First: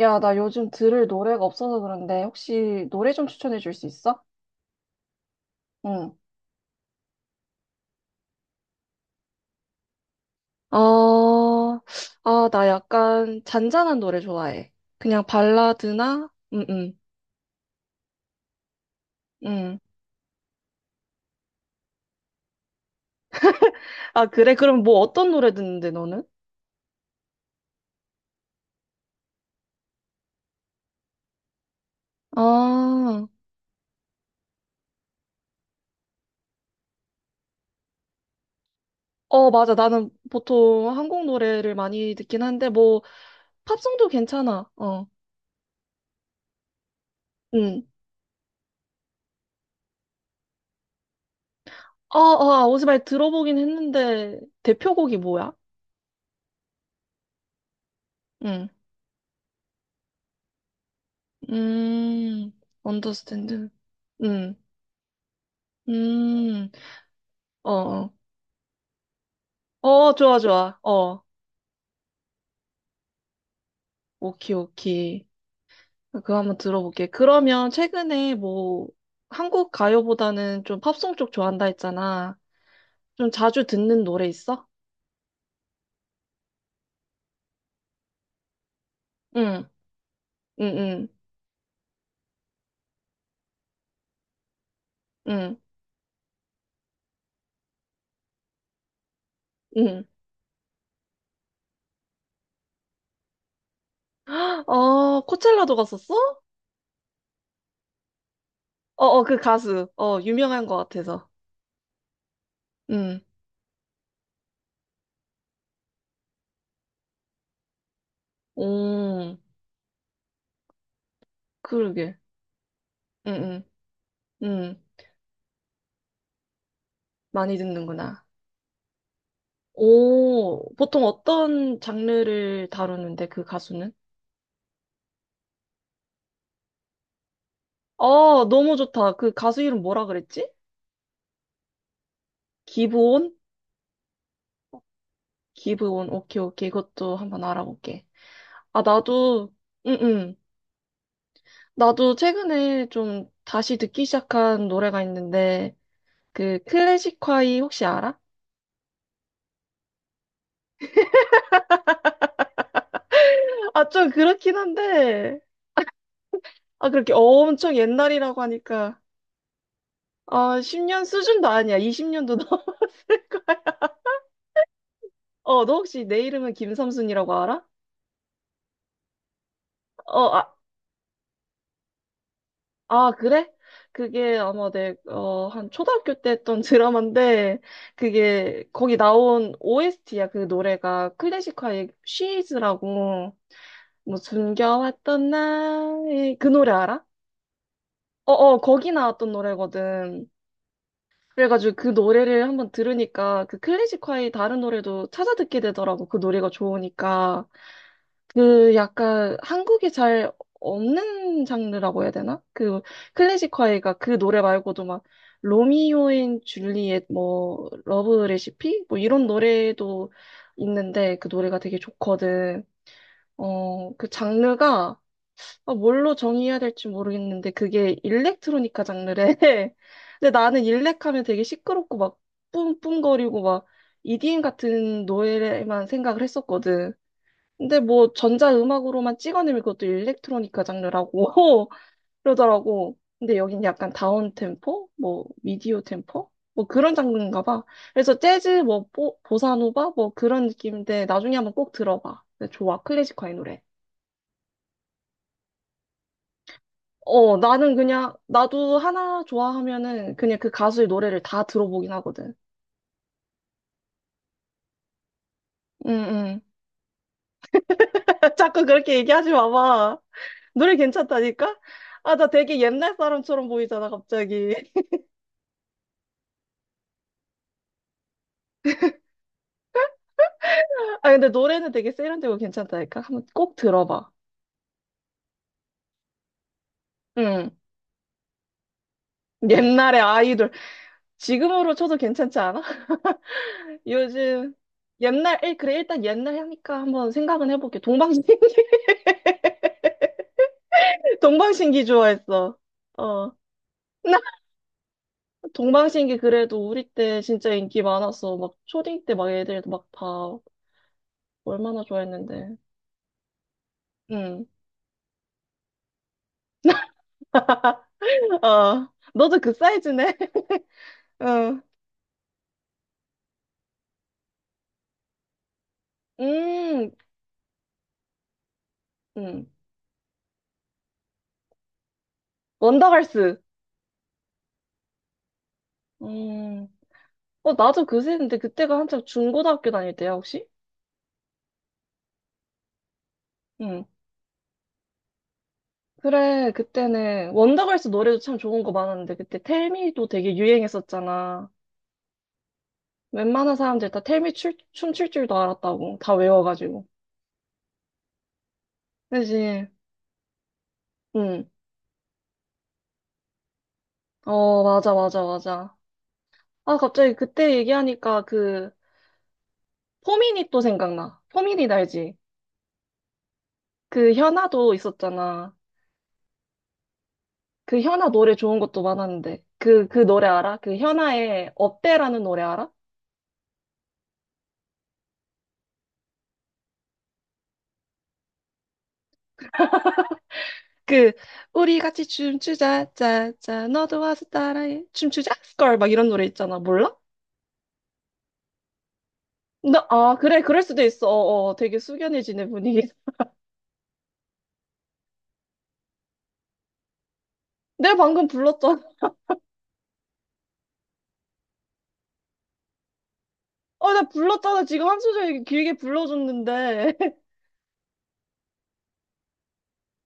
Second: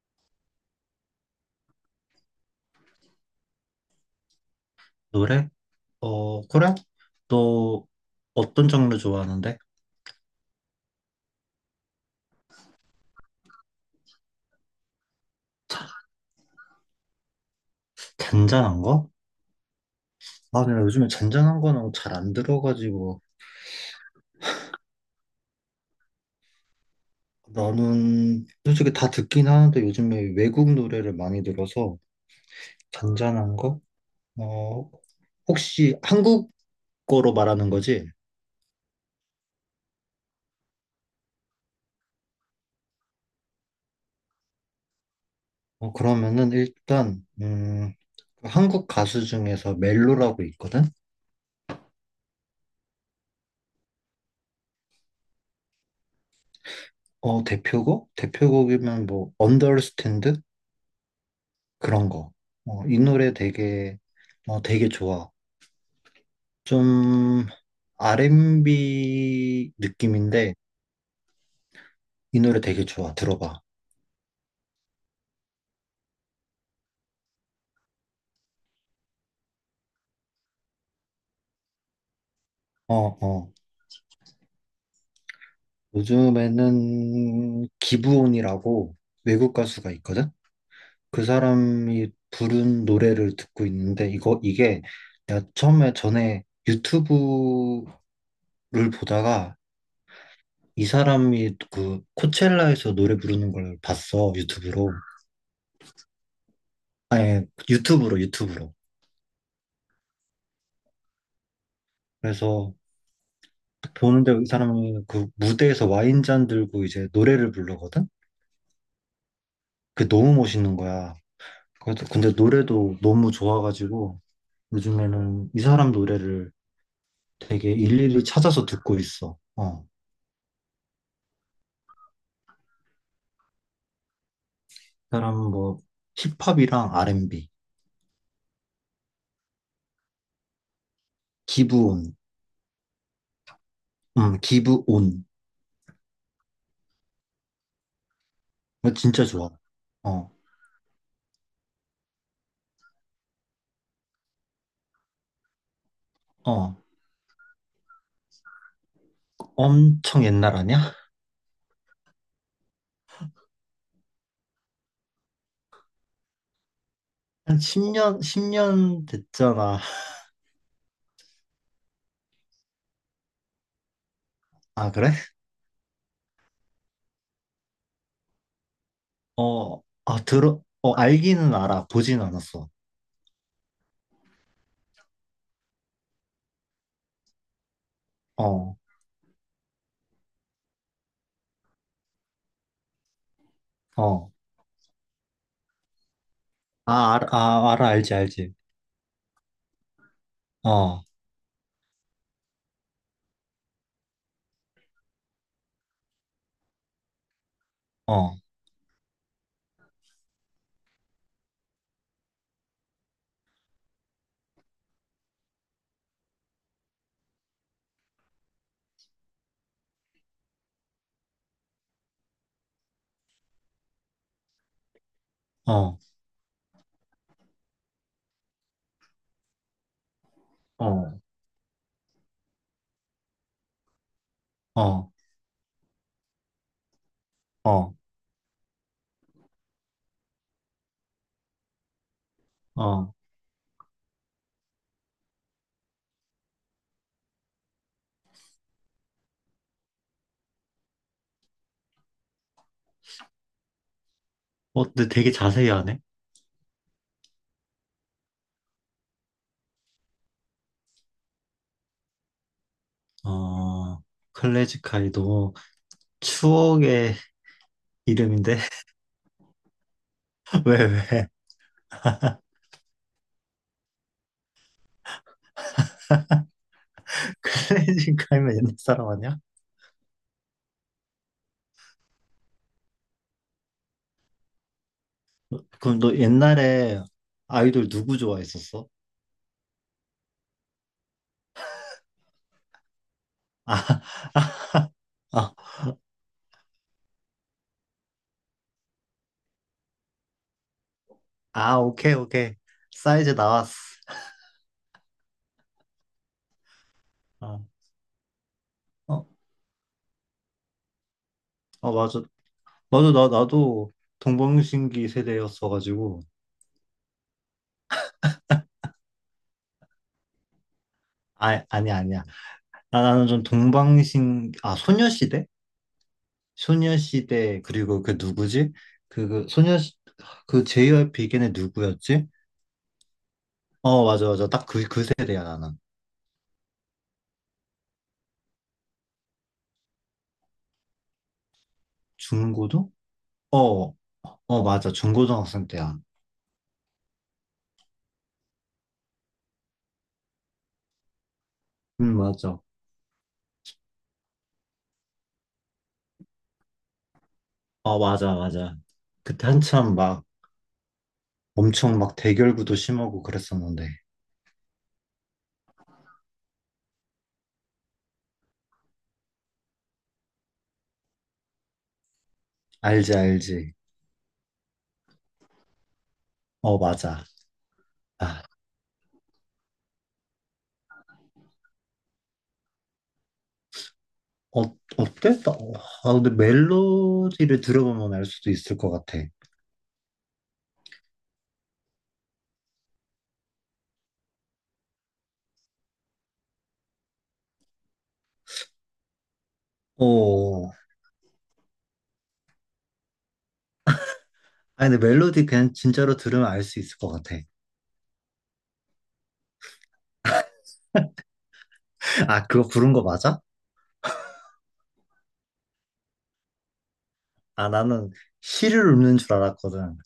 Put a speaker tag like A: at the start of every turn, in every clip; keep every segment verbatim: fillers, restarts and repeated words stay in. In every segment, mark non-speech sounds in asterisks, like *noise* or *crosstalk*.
A: 야, 나 요즘 들을 노래가 없어서 그런데 혹시 노래 좀 추천해 줄 수 있어?
B: 노래?
A: 응.
B: 어, 그래? 너 어떤 장르 좋아하는데?
A: 어, 아, 나 약간 잔잔한 노래 좋아해. 그냥 발라드나? 응, 응,
B: 잔잔한 거?
A: 응.
B: 아, 근데 요즘에 잔잔한 거는 잘 안 들어가지고.
A: 아, 그래? 그럼 뭐 어떤 노래 듣는데, 너는?
B: 나는 솔직히 다 듣긴 하는데 요즘에 외국 노래를 많이 들어서.
A: 아,
B: 잔잔한 거? 어, 혹시 한국어로 말하는 거지?
A: 어, 맞아. 나는 보통 한국 노래를 많이 듣긴 한데, 뭐, 팝송도 괜찮아. 어,
B: 어, 그러면은 일단
A: 응.
B: 음, 한국 가수 중에서 멜로라고 있거든?
A: 아, 아, 오즈발 들어보긴 했는데, 대표곡이 뭐야?
B: 어, 대표곡?
A: 응.
B: 대표곡이면 뭐 언더스탠드? 그런 거.
A: 음,
B: 어, 이 노래
A: 언더스탠드.
B: 되게
A: 응.
B: 어, 되게 좋아.
A: 음,
B: 좀
A: 어, 어,
B: 알앤비
A: 어, 좋아,
B: 느낌인데
A: 좋아. 어,
B: 이 노래 되게 좋아. 들어봐.
A: 오키, 오키. 그거 한번 들어볼게. 그러면 최근에 뭐, 한국 가요보다는 좀 팝송 쪽 좋아한다 했잖아.
B: 어,
A: 좀
B: 어.
A: 자주 듣는 노래 있어?
B: 요즘에는 기브온이라고 외국
A: 응,
B: 가수가 있거든?
A: 응, 응,
B: 그 사람이 부른 노래를 듣고 있는데 이거 이게 내가
A: 응,
B: 처음에 전에 유튜브를 보다가
A: 응.
B: 이 사람이 그 코첼라에서 노래 부르는 걸 봤어. 유튜브로.
A: 어, 코첼라도 갔었어?
B: 아니, 유튜브로 유튜브로.
A: 어, 어, 그 가수. 어, 유명한 것 같아서.
B: 그래서
A: 응,
B: 보는데 이 사람이 그 무대에서 와인잔 들고 이제 노래를 부르거든?
A: 오,
B: 그게 너무 멋있는 거야. 그래서
A: 그러게.
B: 근데 노래도 너무
A: 응,
B: 좋아가지고
A: 응, 응.
B: 요즘에는 이 사람 노래를
A: 많이
B: 되게 일일이
A: 듣는구나.
B: 찾아서 듣고 있어. 어. 이
A: 오, 보통 어떤 장르를 다루는데, 그 가수는?
B: 사람은 뭐 힙합이랑 알앤비,
A: 어, 너무 좋다. 그 가수 이름 뭐라 그랬지?
B: 기브온,
A: 기브온?
B: 음, 기브온.
A: 기브온. 오케이, 오케이. 이것도 한번 알아볼게. 아,
B: 이거 진짜 좋아.
A: 나도. 응,
B: 어,
A: 응. 나도 최근에 좀 다시 듣기 시작한 노래가 있는데, 그
B: 어.
A: 클래식화이 혹시 알아?
B: 엄청 옛날 아니야?
A: 아, 좀 그렇긴 한데, 아, 그렇게
B: 한
A: 엄청
B: 십 년, 십
A: 옛날이라고 하니까,
B: 년 됐잖아.
A: 아, 십 년 수준도 아니야. 이십 년도 넘 *laughs*
B: 아, 그래?
A: 어, 너 혹시 내 이름은 김삼순이라고 알아?
B: 어, 아,
A: 어,
B: 들어, 어, 알기는 알아. 보진 않았어.
A: 아, 그래? 그게 아마 내, 어, 한 초등학교 때 했던 드라마인데, 그게,
B: 어,
A: 거기 나온 오에스티야, 그 노래가. 클래식화의 She's라고, 뭐,
B: 어.
A: 숨겨왔던 나의, 그 노래 알아?
B: 아, 알, 아, 알아, 알지, 알지.
A: 어어, 거기 나왔던 노래거든.
B: 어, 어,
A: 그래가지고 그 노래를 한번 들으니까, 그 클래식화의 다른 노래도 찾아 듣게 되더라고, 그 노래가 좋으니까.
B: 어,
A: 그 약간 한국에 잘 없는 장르라고 해야 되나? 그 클래식 화해가 그 노래 말고도 막 로미오 앤 줄리엣 뭐 러브 레시피 뭐 이런 노래도 있는데 그 노래가 되게 좋거든. 어, 그 장르가 아,
B: 어,
A: 뭘로 정의해야 될지 모르겠는데 그게 일렉트로니카 장르래. *laughs* 근데 나는 일렉하면 되게 시끄럽고 막 뿜뿜거리고 막 이디엠 같은
B: 어,
A: 노래만 생각을 했었거든.
B: 어,
A: 근데
B: 어.
A: 뭐 전자음악으로만 찍어내면 그것도 일렉트로니카 장르라고 *laughs* 그러더라고. 근데 여긴 약간 다운템포? 뭐 미디어 템포? 뭐 그런 장르인가 봐. 그래서 재즈, 뭐 보, 보사노바? 뭐 그런 느낌인데 나중에 한번 꼭 들어봐. 근데 좋아. 클래식화의 노래.
B: 어, 근데 되게 자세히 하네.
A: 어, 나는 그냥 나도 하나 좋아하면은 그냥 그 가수의 노래를 다 들어보긴 하거든.
B: 어, 클래식 카이 너
A: 응응.
B: 추억의
A: *laughs*
B: 이름인데?
A: 자꾸 그렇게 얘기하지 마봐.
B: *laughs*
A: 노래
B: 왜, 왜?
A: 괜찮다니까? 아, 나 되게 옛날 사람처럼 보이잖아, 갑자기.
B: *laughs* 클래식 카이면 옛날 사람 아니야?
A: 아, 근데 노래는 되게 세련되고 괜찮다니까? 한번 꼭 들어봐.
B: 그럼 너 옛날에
A: 응.
B: 아이돌 누구 좋아했었어?
A: 옛날의 아이돌. 지금으로 쳐도 괜찮지 않아? *laughs*
B: 아,
A: 요즘, 옛날,
B: 아,
A: 일- 그래, 일단 옛날 하니까 한번 생각은 해볼게. 동방신기. *laughs*
B: 아,
A: 동방신기
B: 오케이,
A: 좋아했어.
B: 오케이. 사이즈
A: 어.
B: 나왔어.
A: *laughs* 나 동방신기 그래도 우리 때 진짜
B: 아,
A: 인기 많았어. 막 초딩 때
B: 어,
A: 막 애들 막 다 얼마나
B: 어, 맞아.
A: 좋아했는데.
B: 맞아, 나, 나도
A: 응.
B: 동방신기 세대였어가지고.
A: 어. 너도 그 사이즈네? *laughs* 응.
B: 아, 아니, 아니야. 아, 나는 좀 동방신, 아, 소녀시대?
A: 음,
B: 소녀시대, 그리고 그 누구지? 그, 그
A: 음.
B: 소녀, 그 제이와이피 걔네 누구였지?
A: 원더걸스.
B: 어, 맞아, 맞아. 딱 그, 그 세대야, 나는.
A: 음. 어, 나도 그새 했는데 그때가 한창 중고등학교 다닐 때야, 혹시?
B: 중고등? 어,
A: 응.
B: 어, 맞아. 중고등학생 때야.
A: 그래, 그때는 원더걸스 노래도 참 좋은 거 많았는데 그때 텔미도 되게 유행했었잖아.
B: 응, 맞아.
A: 웬만한 사람들 다 텔미 출, 춤출 줄도 알았다고. 다 외워가지고.
B: 어, 맞아, 맞아. 그때
A: 그지?
B: 한참 막
A: 응.
B: 엄청 막 대결구도 심하고 그랬었는데.
A: 어, 맞아, 맞아, 맞아. 아, 갑자기 그때 얘기하니까 그 포미닛 또 생각나. 포미닛 알지?
B: 알지, 알지.
A: 그 현아도 있었잖아.
B: 어, 맞아.
A: 그 현아 노래
B: 아,
A: 좋은 것도 많았는데. 그, 그 노래 알아? 그 현아의 업대라는 노래 알아?
B: 어, 어땠다? 어, 아, 근데 멜로디를 들어보면 알 수도 있을 것 같아.
A: 그 우리 같이 춤추자 짜짜 너도 와서 따라해 춤추자 스컬 막 이런 노래 있잖아 몰라? 나, 아 그래 그럴
B: 어,
A: 수도 있어. 어, 어, 되게 숙연해지네 분위기. *laughs*
B: 아, 근데 멜로디 그냥 진짜로 들으면 알 수 있을 것 같아.
A: 내가 방금 불렀잖아.
B: 아, 그거 부른 거 맞아?
A: 어 나 불렀잖아. 지금 한 소절 길게 불러줬는데. *laughs*
B: 아, 나는 시를 읊는 줄 알았거든.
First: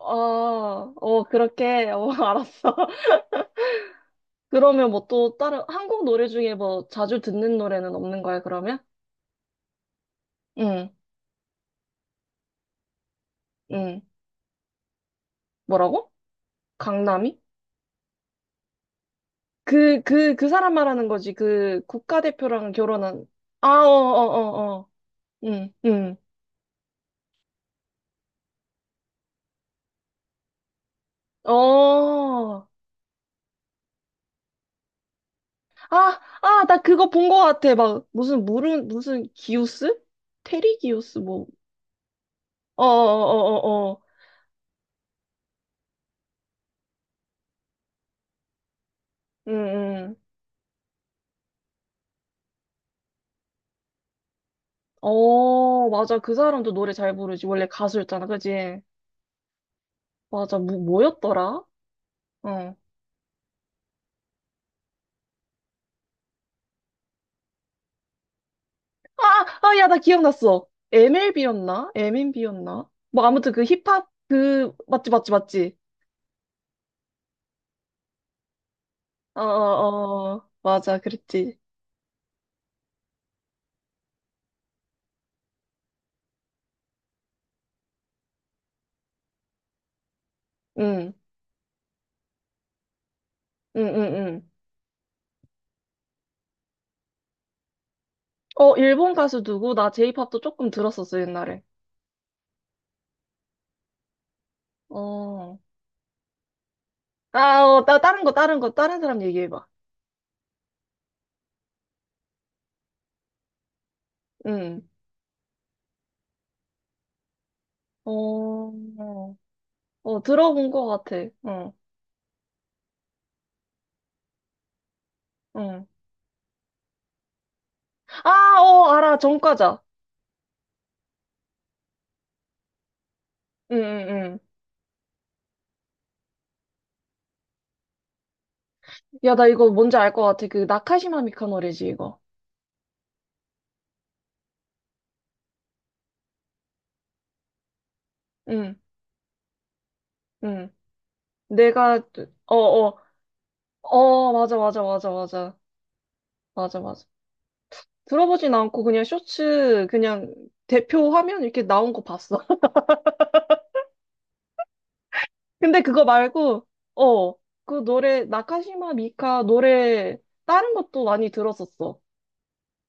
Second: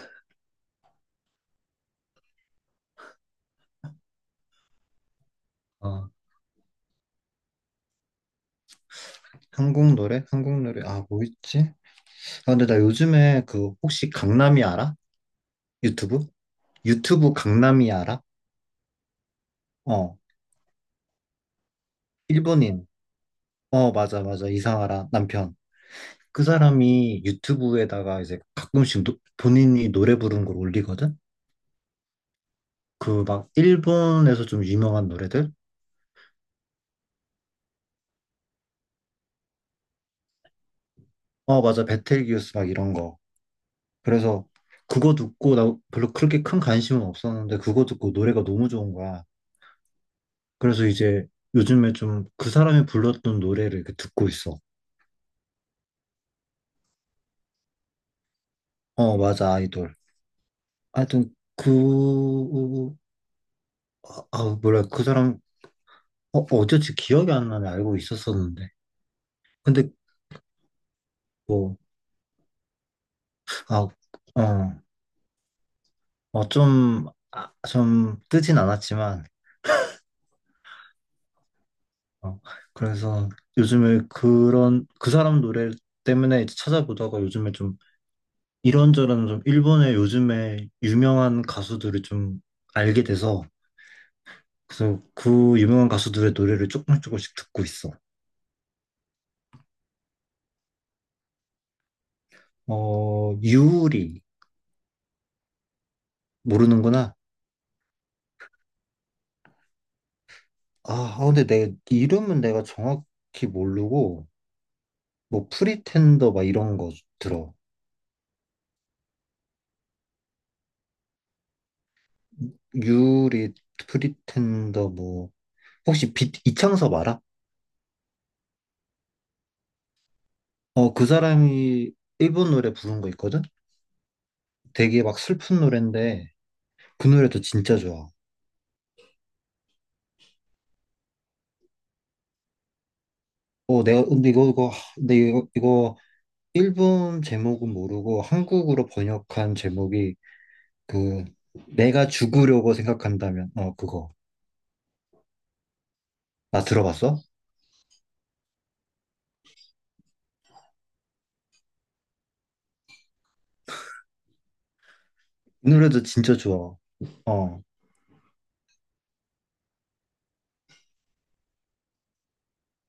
A: 아어 그렇게 어 알았어. *laughs* 그러면 뭐 또 다른 한국
B: 어.
A: 노래 중에 뭐 자주 듣는 노래는 없는 거야 그러면?
B: 한국 노래? 한국
A: 응응.
B: 노래, 아, 뭐 있지? 아, 근데 나 요즘에 그 혹시 강남이 알아?
A: 뭐라고?
B: 유튜브? 유튜브
A: 강남이?
B: 강남이 알아?
A: 그,
B: 어,
A: 그, 그 사람 말하는 거지. 그 국가대표랑
B: 일본인.
A: 결혼한. 아, 어,
B: 어,
A: 어,
B: 맞아, 맞아,
A: 어, 어.
B: 이상하라 남편.
A: 응, 응.
B: 그 사람이 유튜브에다가 이제 가끔씩 노- 본인이 노래 부르는 걸 올리거든?
A: 어.
B: 그 막 일본에서 좀 유명한 노래들?
A: 아, 아, 나 그거 본 거 같아. 막, 무슨, 물은, 무슨, 기우스? 테리 기우스, 뭐.
B: 어, 맞아, 베텔기우스 막
A: 어, 어,
B: 이런 거.
A: 어, 어, 어.
B: 그래서 그거 듣고 나 별로 그렇게 큰 관심은 없었는데 그거 듣고 노래가 너무 좋은 거야.
A: 응, 응.
B: 그래서 이제 요즘에 좀 그 사람이 불렀던 노래를 이렇게 듣고 있어.
A: 어, 맞아. 그 사람도 노래 잘 부르지. 원래 가수였잖아. 그지?
B: 어, 맞아, 아이돌.
A: 맞아. 뭐,
B: 하여튼
A: 뭐였더라? 어.
B: 그, 아, 아, 뭐그 사람, 어, 어쩐지 기억이 안 나네. 알고 있었었는데.
A: 아, 아, 야,
B: 근데
A: 나 기억났어.
B: 뭐,
A: 엠엘비였나? 엠엔비였나? 뭐, 아무튼 그
B: 아,
A: 힙합,
B: 어,
A: 그, 맞지, 맞지, 맞지.
B: 어, 좀, 아, 좀 뜨진 않았지만,
A: 어, 어, 어. 맞아, 그랬지.
B: 어, 그래서 요즘에 그런, 그 사람 노래 때문에 이제 찾아보다가 요즘에 좀 이런저런 좀 일본의 요즘에
A: 응,
B: 유명한 가수들을 좀 알게 돼서
A: 응, 응, 응.
B: 그래서 그 유명한 가수들의 노래를 조금씩 조금씩 듣고 있어.
A: 어, 일본 가수 누구? 나 J-pop도 조금 들었었어, 옛날에.
B: 어, 유리
A: 어.
B: 모르는구나.
A: 아, 어, 나 다른 거, 다른 거, 다른 사람 얘기해봐.
B: 아, 아, 근데 내 이름은 내가 정확히 모르고
A: 응.
B: 뭐 프리텐더 막 이런 거 들어.
A: 어, 어, 들어본 거 같아. 응,
B: 유리 프리텐더 뭐
A: 응.
B: 혹시 빛 이창섭 알아?
A: 아, 어, 알아, 정과자.
B: 어, 그 사람이 일본 노래 부른 거 있거든?
A: 응, 응, 응.
B: 되게 막 슬픈 노래인데 그 노래도 진짜 좋아.
A: 야, 나 이거 뭔지 알 것 같아. 그, 나카시마 미카 노래지, 이거.
B: 어, 내가, 근데 이거, 이거, 근데 이거, 이거, 일본 제목은 모르고
A: 응,
B: 한국으로 번역한 제목이
A: 응.
B: 그,
A: 내가,
B: 내가
A: 어,
B: 죽으려고
A: 어,
B: 생각한다면, 어, 그거.
A: 어, 맞아, 맞아, 맞아, 맞아.
B: 나
A: 맞아, 맞아.
B: 들어봤어?
A: 들어보진 않고 그냥 쇼츠 그냥 대표 화면 이렇게 나온 거 봤어. *laughs*
B: 이
A: 근데
B: 노래도
A: 그거
B: 진짜
A: 말고
B: 좋아.
A: 어,
B: 어.
A: 그 노래 나카시마 미카 노래 다른 것도 많이 들었었어.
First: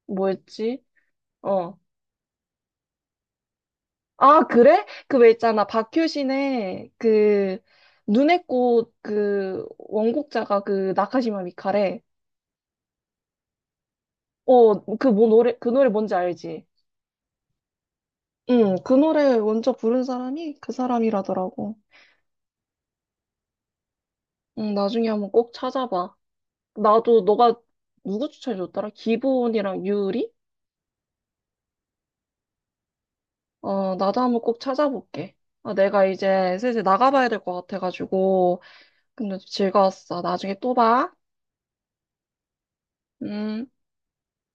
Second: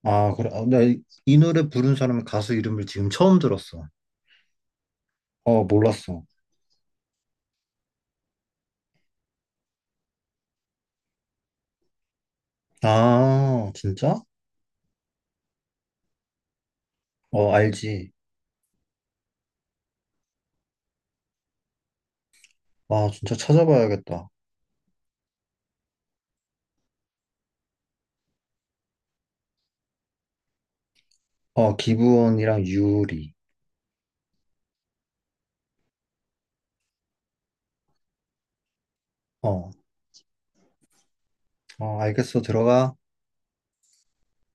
B: 아, 그래. 아,
A: 뭐였지?
B: 나이 이 노래
A: 어.
B: 부른 사람 가수 이름을 지금 처음 들었어.
A: 아, 그래? 그 왜
B: 어,
A: 있잖아.
B: 몰랐어.
A: 박효신의 그 눈의 꽃 그 원곡자가 그 나카시마 미카래.
B: 아, 진짜?
A: 어, 그 뭐 노래 그 노래 뭔지 알지?
B: 어, 알지.
A: 응, 그 노래 먼저 부른 사람이 그 사람이라더라고.
B: 아, 진짜 찾아봐야겠다.
A: 응, 나중에 한번 꼭 찾아봐. 나도 너가 누구 추천해줬더라? 기본이랑 유리?
B: 어, 기부원이랑 유리.
A: 어, 나도 한번 꼭 찾아볼게. 아, 내가 이제 슬슬 나가봐야 될 것 같아가지고. 근데
B: 어,
A: 즐거웠어. 나중에 또 봐.
B: 어, 알겠어. 들어가.
A: 음.